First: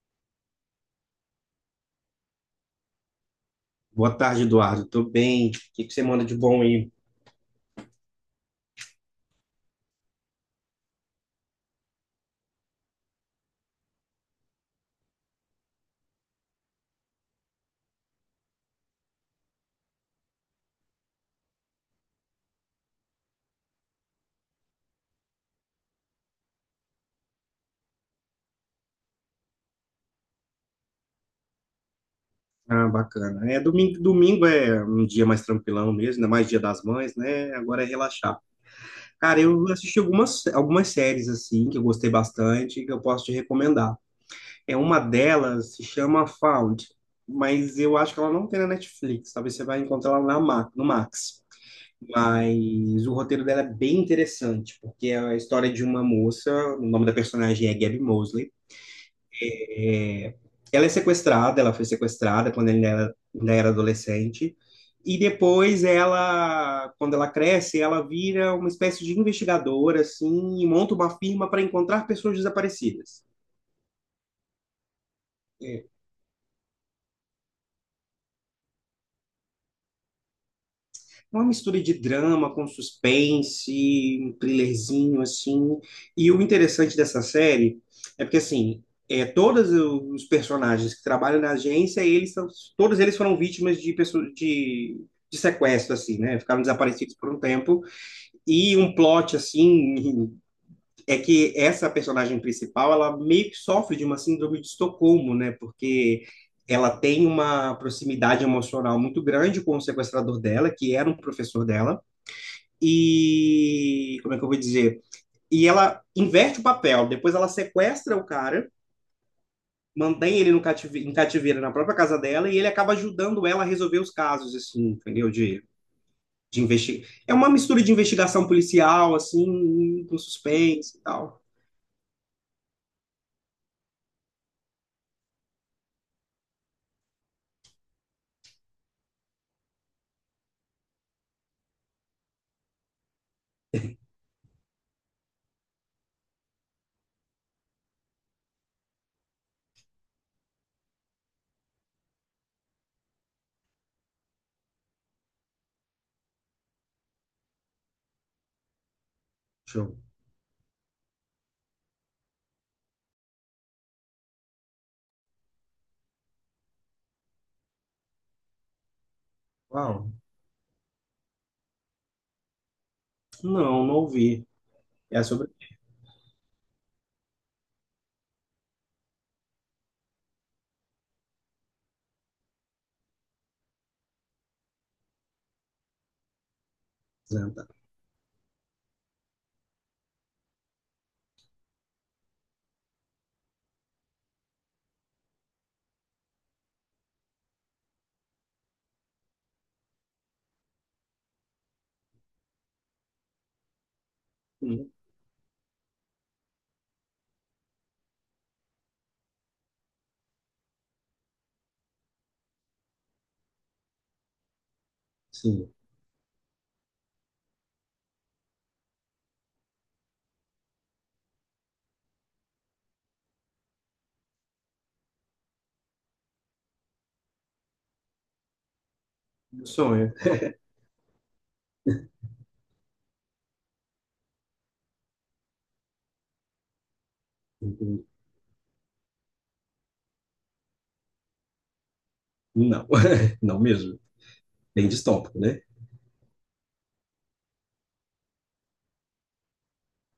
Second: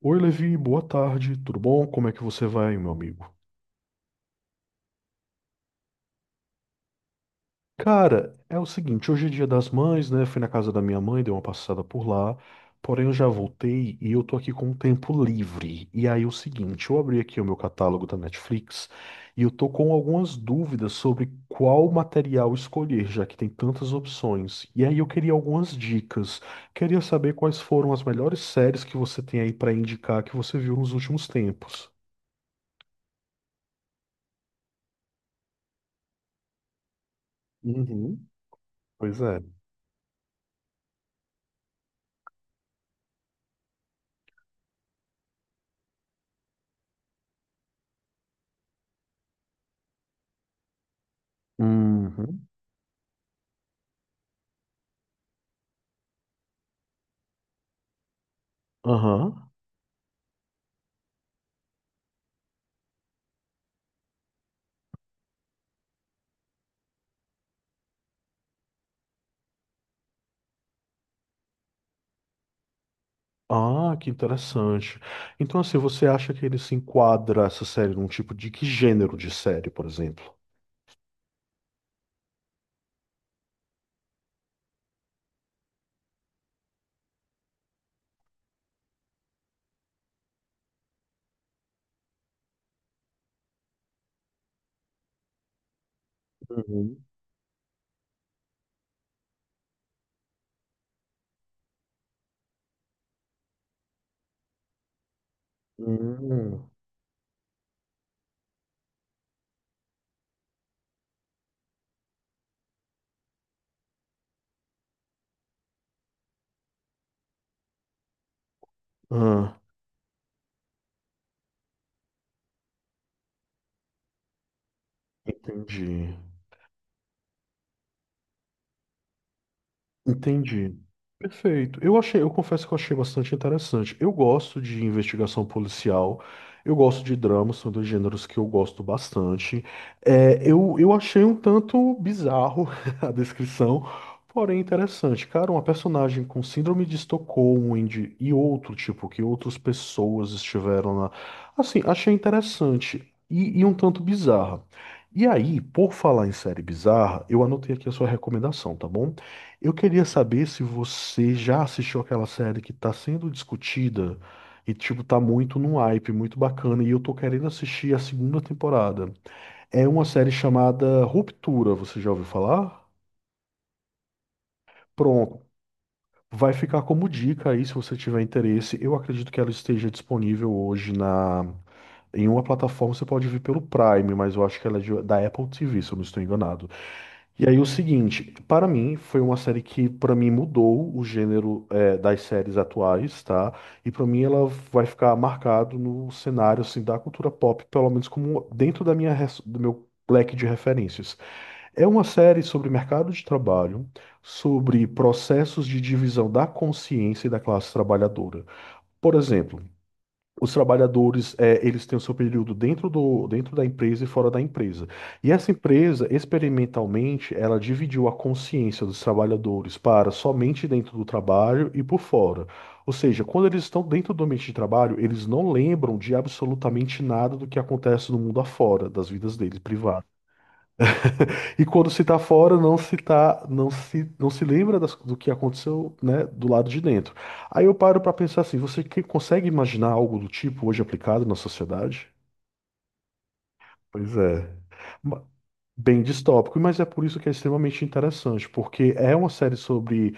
Oi, Levi, boa tarde, tudo bom? Como é que você vai, meu amigo? Boa tarde, Eduardo. Tô bem. O que que você manda de bom aí? Cara, é o seguinte, hoje é dia das mães, né? Fui na casa da minha mãe, dei uma passada por lá, porém eu já voltei e eu tô aqui com o tempo livre. E aí, o seguinte, eu abri aqui o meu catálogo da Netflix e eu tô com algumas dúvidas sobre qual material escolher, já que tem tantas opções. E aí, eu queria algumas dicas. Queria saber quais foram as melhores séries que você tem aí pra indicar que você viu nos últimos tempos. Ah, bacana. É, domingo, domingo é um dia mais tranquilão mesmo, ainda mais Dia das Mães, né? Agora é Uhum, relaxar. pois é. Cara, eu assisti algumas séries, assim, que eu gostei bastante, que eu posso te recomendar. É uma delas, se chama Found, mas eu acho que ela não tem na Netflix, talvez você vai encontrar ela no Max. Uhum. Mas o roteiro dela é bem interessante, porque é a história de uma moça, o nome da personagem é Gabby Mosley. Aham. É, Ela é sequestrada, ela foi sequestrada quando ainda era adolescente, e depois ela, quando ela cresce, ela vira uma espécie de investigadora, assim, e monta uma firma para encontrar pessoas desaparecidas. Ah, que interessante. Então, assim, É, você acha que ele se enquadra essa série num tipo de que gênero de série, por exemplo? Uma mistura de drama com suspense, um thrillerzinho assim. E o interessante dessa série é porque assim, todos os personagens que trabalham na agência, todos eles foram vítimas de pessoas de sequestro assim, né? Ficaram Uhum. desaparecidos por um tempo. E um plot assim é que essa personagem principal, ela meio que sofre de uma síndrome de Estocolmo, né? Porque Hum. ela tem uma proximidade emocional muito grande com o sequestrador dela, que era um professor dela Como é que eu vou dizer? E ela inverte o papel. Depois ela sequestra o cara, Ah, mantém ele no cative... em cativeiro na própria casa dela e ele acaba ajudando ela a resolver os casos, assim, entendeu? De, entendi. de investir. É uma mistura de investigação policial, assim, com Entendi. suspense e tal. Perfeito. Eu achei, eu confesso que eu achei bastante interessante. Eu gosto de investigação policial, eu gosto de drama, são dois gêneros que eu gosto bastante. É, eu achei um tanto bizarro a descrição, porém interessante. Cara, uma personagem com síndrome de Estocolmo e outro tipo, que outras pessoas estiveram lá. Assim, achei interessante e um tanto bizarra. E aí, por falar em série bizarra, eu anotei aqui a sua recomendação, tá bom? Eu Show. queria saber se você já assistiu aquela série que está sendo discutida e, tipo, tá muito no hype, muito bacana, e eu tô querendo assistir a segunda temporada. É uma Uau. série chamada Ruptura, você já ouviu falar? Não, não ouvi. É Pronto. sobre. Vai ficar como dica aí, se você tiver interesse. Eu acredito que ela esteja disponível hoje na... em uma plataforma, você pode ver pelo Prime, mas eu acho que ela da Apple TV, se eu não estou enganado. E aí o Apresenta. seguinte, para mim foi uma série que para mim mudou o gênero das séries atuais, tá? E para mim ela vai ficar marcado no cenário assim da cultura pop, pelo menos como dentro da do meu leque de referências. É uma série sobre mercado de trabalho, sobre Hum. processos de divisão da consciência e da classe trabalhadora. Por exemplo, os trabalhadores, é, eles têm o seu período dentro da empresa e fora da empresa. E essa Sim, empresa, experimentalmente, ela dividiu a consciência dos trabalhadores para somente dentro do trabalho e por fora. Ou seja, quando eles estão dentro do ambiente de trabalho, eles não lembram de absolutamente nada do que acontece no mundo afora, das vidas deles meu privadas. sonho. E quando se está fora, não se tá, não se, não se lembra do que aconteceu, né, do lado de dentro. Aí eu paro para pensar assim, você consegue imaginar algo do tipo hoje aplicado na sociedade? Não, não mesmo. Pois é. Bem Ma- distópico, né? Bem distópico, mas é por isso que é extremamente interessante, porque é uma série sobre.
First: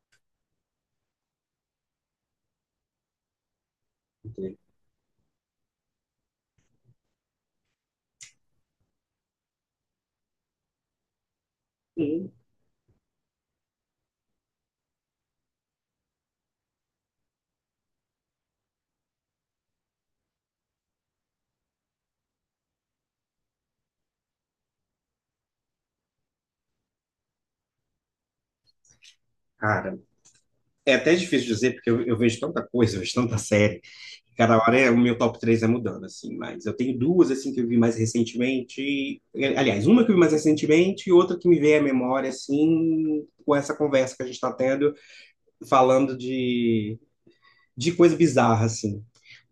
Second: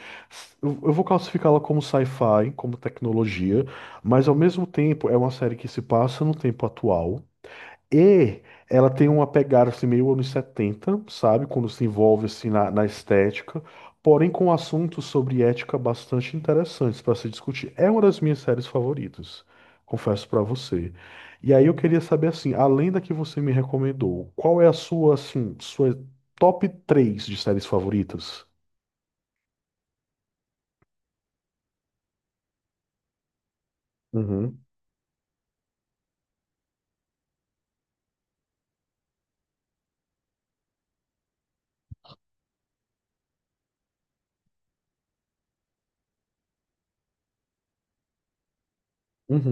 Eu vou classificá-la como sci-fi, como tecnologia, mas ao mesmo tempo é uma série que se passa no tempo atual. E ela tem uma pegada assim, meio anos 70, sabe? Quando se envolve Sim. assim na estética, porém com assuntos sobre ética bastante interessantes para se discutir. É uma das minhas séries favoritas, confesso para você. E aí eu queria saber assim, além da que você me recomendou, qual é a sua assim, sua top 3 de séries favoritas? Cara, é até difícil dizer, porque eu vejo tanta coisa, eu vejo tanta série, cada Uhum. hora o meu top 3 é mudando, assim, mas eu tenho duas, assim, que eu vi mais recentemente, aliás, uma que eu vi mais recentemente e outra que me veio à memória, assim, com essa conversa que a gente está tendo, falando de coisa bizarra, assim.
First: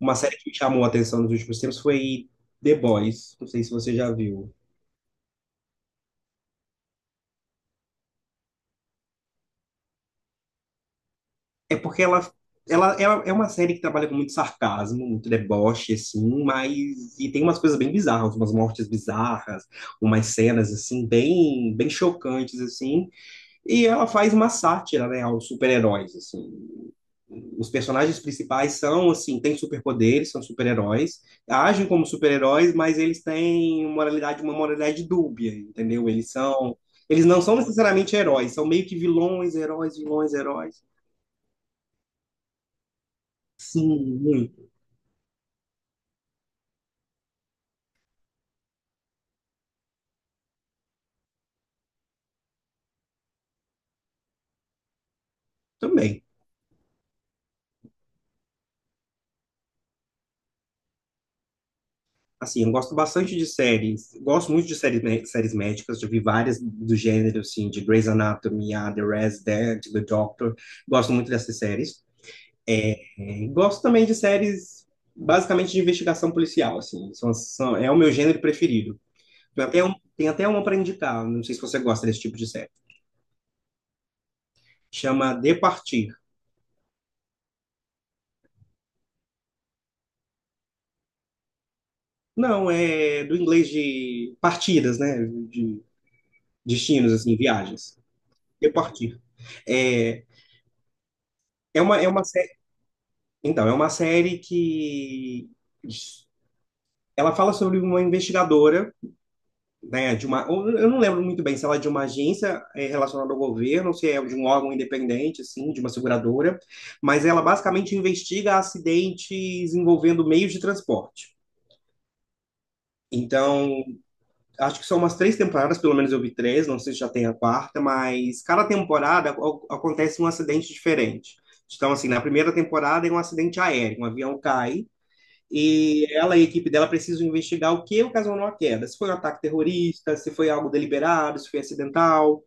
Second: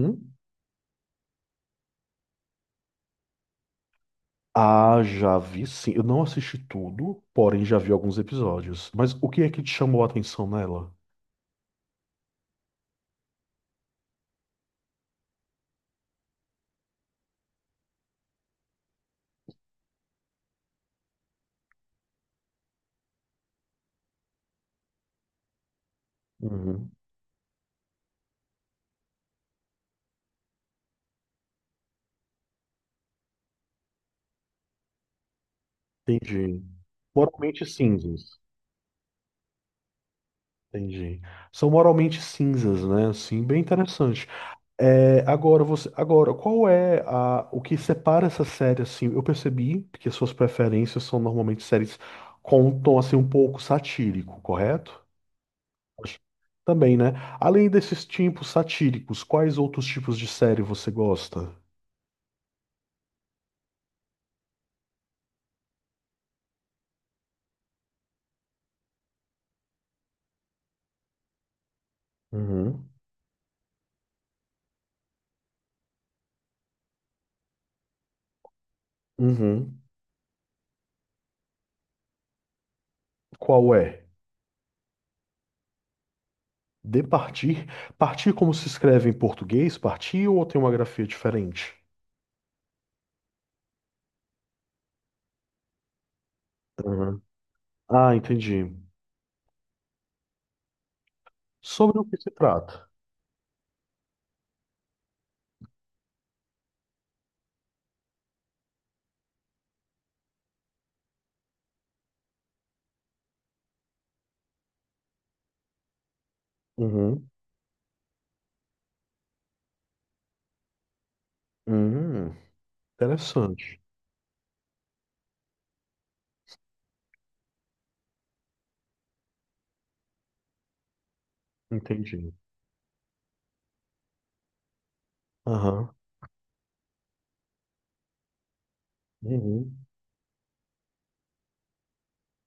Uma série que me chamou a atenção nos últimos tempos foi The Boys, não sei se você já viu. Ah, já vi sim. Eu não assisti tudo, porém já vi alguns episódios. Mas o que é que te chamou a atenção nela? É porque ela é uma série que trabalha com muito sarcasmo, muito deboche, assim, mas. E tem umas coisas bem bizarras, umas mortes bizarras, umas cenas, assim, bem, bem chocantes, assim. E ela faz uma sátira, né, aos super-heróis, assim. Uhum. Os personagens principais são, assim, têm superpoderes, são super-heróis, agem como super-heróis, mas eles têm moralidade, uma moralidade dúbia, entendeu? Eles Entendi. são. Eles não são Moralmente necessariamente cinzas. heróis, são meio que vilões, heróis, vilões, heróis. Entendi. São moralmente cinzas, né? Sim, bem Sim. interessante. É, agora qual é a, o que separa essa série assim? Eu percebi que as suas preferências são normalmente séries com um tom assim um pouco satírico, correto? Acho- Também. Também, né? Além desses tipos satíricos, quais outros tipos de série você gosta? Assim, eu gosto bastante de séries, gosto muito de séries, séries médicas, já vi várias do gênero, assim, de Grey's Anatomy, a The Resident, The Doctor, gosto muito dessas séries. Uhum. É, gosto também de séries, basicamente, de investigação policial, assim, é o meu gênero preferido. Tem Uhum. até, um, tem até uma para indicar, não sei se você gosta desse tipo de série, Qual é? chama De Partir. De partir? Partir como se escreve em português? Partir ou tem uma grafia diferente? Não, é do inglês de partidas, né, de destinos, Uhum. assim, viagens. Ah, entendi. De Partir. É, Sobre o é que uma se trata? Então, é uma série que ela fala sobre uma investigadora, né, eu não lembro muito bem se ela é de uma agência relacionada ao governo, ou se é de um órgão independente, assim, de uma seguradora, mas Uhum. ela basicamente investiga acidentes envolvendo meios de transporte. Uhum. Interessante. Então, acho que são umas três temporadas, pelo menos eu vi três, não sei se já tem a quarta, mas cada temporada acontece um acidente diferente. Então, assim, na Entendi. primeira temporada é um acidente aéreo, um avião cai. Aham. E ela e a equipe dela precisam investigar o que ocasionou a queda. Se foi um ataque Uhum. terrorista, se foi algo deliberado, se foi acidental.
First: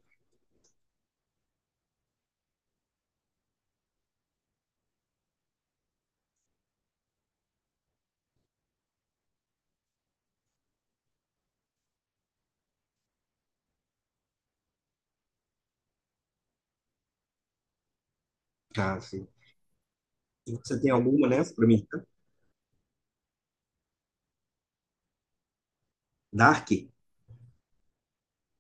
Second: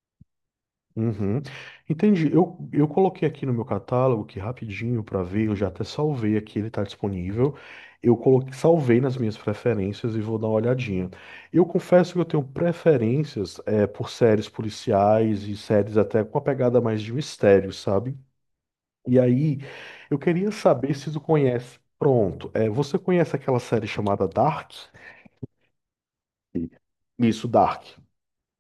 Uhum. Entendi. Eu coloquei aqui no meu catálogo que rapidinho para ver, eu já até salvei aqui, ele está disponível. Eu coloquei, salvei nas minhas preferências e vou dar uma olhadinha. Eu confesso que eu tenho preferências é, por séries policiais e séries até com a pegada mais de mistério, sabe? Ah, E sim. aí, eu queria E você tem saber se tu alguma nessa pra conhece. mim? Tá? Pronto, é, você conhece aquela série chamada Dark? Dark? Isso, Dark.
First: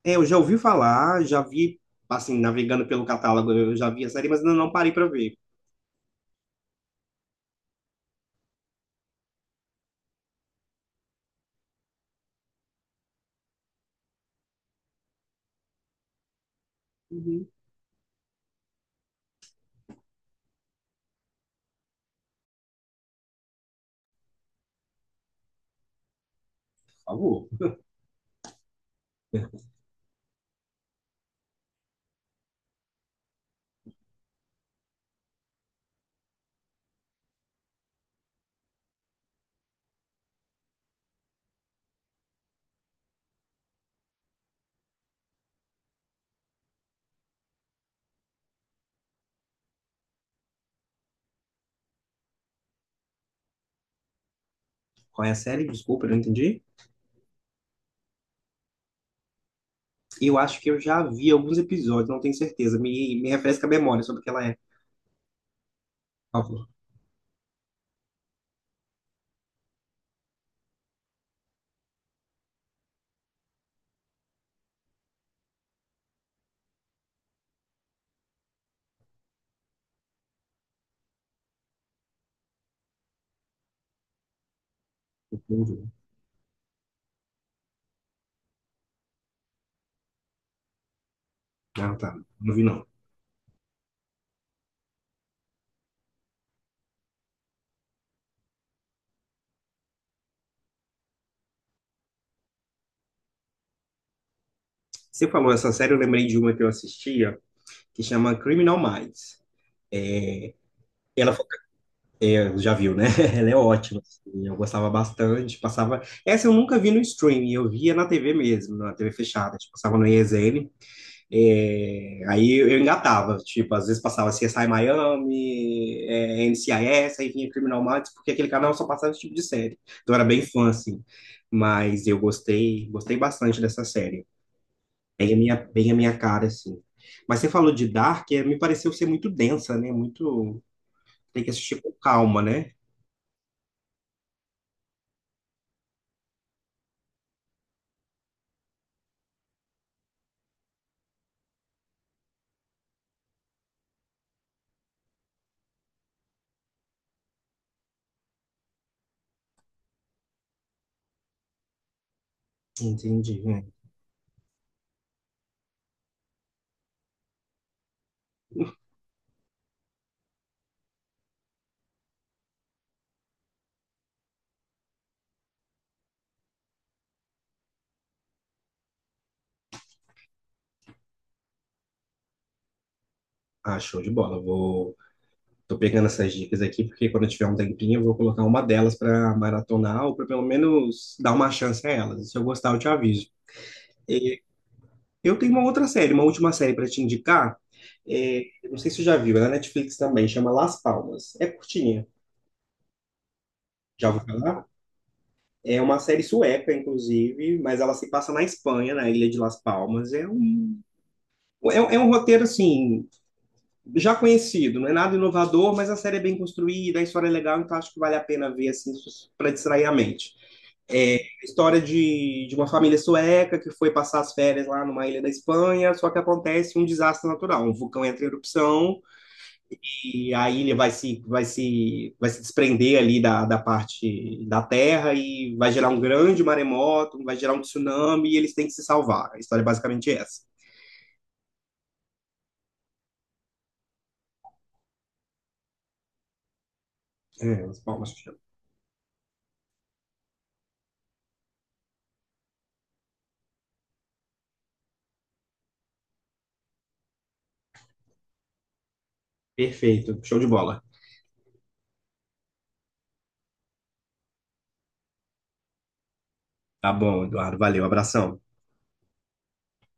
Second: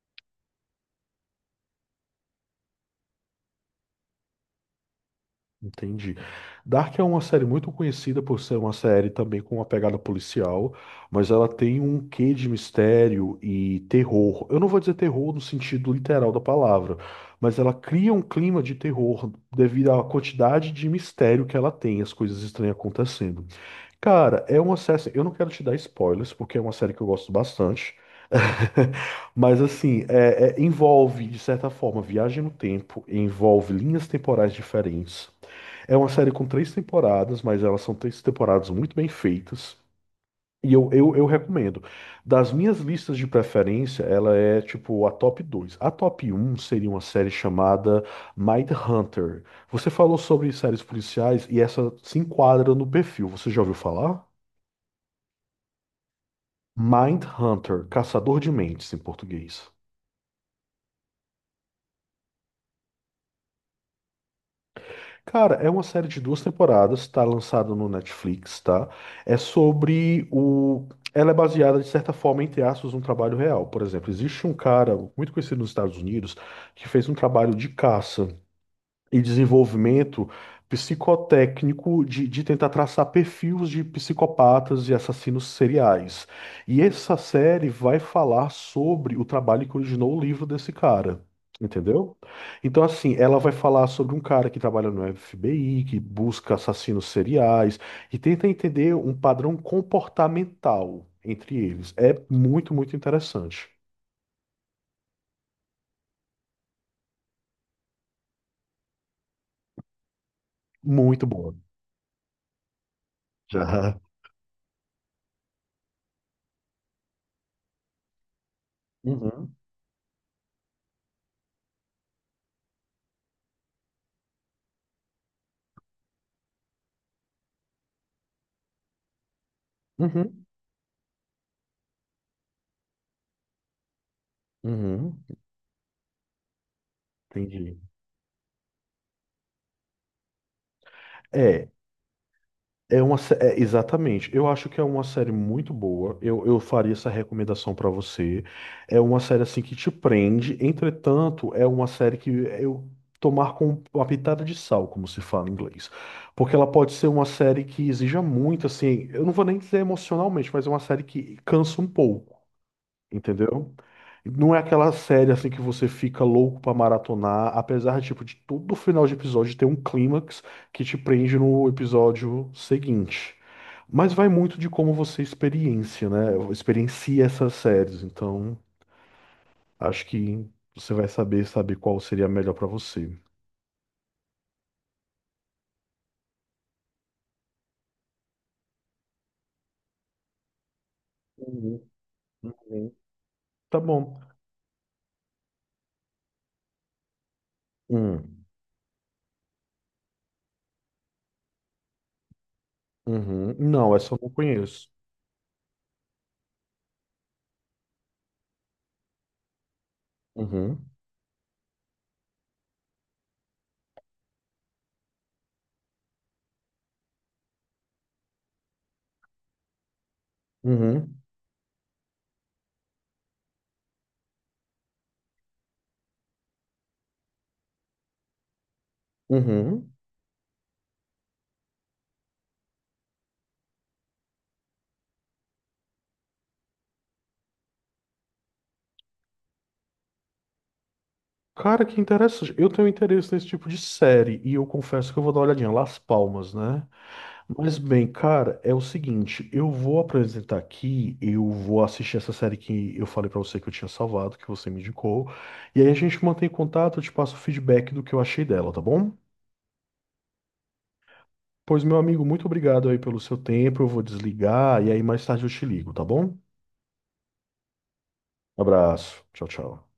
É, eu já ouvi falar, já vi, assim, navegando pelo catálogo, eu já vi a série, mas ainda não parei pra ver. Entendi. Dark é uma série muito conhecida por ser uma série também com uma pegada policial, mas ela tem um quê de mistério e terror. Eu não vou dizer terror no sentido literal da palavra, Uhum. mas ela cria um clima de terror devido à quantidade de mistério que ela tem, as coisas estranhas acontecendo. Cara, é uma série. Assim, eu não quero te dar spoilers, porque é uma série que Por eu gosto favor. bastante. Mas, assim, envolve, de certa forma, viagem no tempo, envolve linhas temporais diferentes. É uma série com três temporadas, mas elas são três temporadas muito bem feitas. E eu recomendo. Das minhas listas de preferência, ela é tipo a top 2. A top um seria uma série chamada Mindhunter. Você falou sobre séries policiais e essa se enquadra no perfil. Você já ouviu falar? Qual é a série? Desculpa, eu não entendi. Mindhunter, Caçador de Mentes em português. Eu acho que eu já vi alguns episódios, não tenho certeza. Me refresca a memória sobre o que ela é. Cara, é uma série de duas temporadas, tá lançado no Netflix, tá? É sobre o. Ela é baseada, de certa forma, entre aspas, num trabalho real. Por exemplo, existe um cara muito conhecido nos Estados Unidos que fez um trabalho de caça. E desenvolvimento psicotécnico de tentar traçar perfis de psicopatas e assassinos seriais. E essa série vai falar sobre o trabalho que originou o livro desse cara. Ah, tá. Entendeu? Não vi, Então, não. assim, ela vai falar sobre um cara que trabalha no FBI, que busca assassinos seriais e tenta entender um padrão comportamental entre eles. É muito interessante. Você falou essa série, eu lembrei de uma que eu assistia, que chama Criminal Minds. Muito Ela foi- boa. é, já viu, né? Ela é Já. ótima. Assim, eu gostava bastante. Passava. Essa eu nunca vi no streaming, eu via na TV mesmo, na TV Uhum, fechada. Tipo, passava no ESN. Aí eu engatava. Tipo, às vezes passava CSI Miami, NCIS, aí vinha Criminal Minds, porque aquele canal só passava esse tipo de série. Então eu era bem uhum, fã, assim. Mas eu gostei, gostei bastante dessa série. uhum. Bem a minha cara, assim. Mas você falou Entendi. de Dark, me pareceu ser muito densa, né? Muito. Tem que É, assistir com calma, né? Exatamente. Eu acho que é uma série muito boa. Eu faria essa recomendação pra você. É uma série assim que te prende. Entretanto, é uma série que eu tomar com uma pitada de sal, como se fala em inglês, porque ela pode ser uma série que exija muito, assim. Eu não vou nem dizer emocionalmente, mas é uma série que cansa um pouco. Entendi. É. Entendeu? Não é aquela série assim que você fica louco pra maratonar, apesar tipo de todo final de episódio ter um clímax que te prende no episódio seguinte. Mas vai muito de como você experiencia, né? Experiencia essas séries, então acho que você vai saber qual seria a melhor pra você. Ah, show de bola. Vou... Tô pegando essas dicas aqui, porque quando eu tiver um tempinho, eu vou colocar uma delas para maratonar, ou para pelo menos dar uma chance Uhum, a elas. Se eu gostar, eu te uhum. aviso. Tá bom. É, Eu tenho uma outra série, uma última série para te indicar. É, Hum, não sei se você já viu, é na Netflix também, chama Las Palmas. É curtinha, uhum. Não, já essa eu ouviu não falar? conheço. É uma série sueca, inclusive, mas ela se passa na Espanha, na ilha de Las Palmas. É um, Uhum, é, é um roteiro, assim, já conhecido, não é nada inovador, mas a série é bem construída, a história é legal, então acho que vale a pena ver assim para distrair a mente. É uhum, a história de uma família sueca que foi passar as férias lá numa ilha da Espanha, só que acontece um desastre natural, um vulcão entra em erupção uhum. e a ilha vai se desprender ali da parte da terra e vai gerar um grande maremoto, vai gerar um tsunami e eles têm que se salvar. A história é basicamente essa. Cara, que interessante. Eu tenho interesse nesse tipo de série e eu confesso que eu vou dar uma olhadinha. Las Palmas, né? É, Mas as bem, palmas. cara, é o seguinte, eu vou apresentar aqui, eu vou assistir essa série que eu falei pra você que eu tinha salvado, que você me indicou, e aí a gente mantém contato, eu te passo o feedback do que eu achei dela, tá bom? Perfeito, show de bola. Pois, meu amigo, muito obrigado aí pelo seu tempo. Eu vou desligar e aí mais tarde eu te ligo, tá bom? Tá bom, Eduardo. Valeu, abração. Abraço. Tchau, tchau.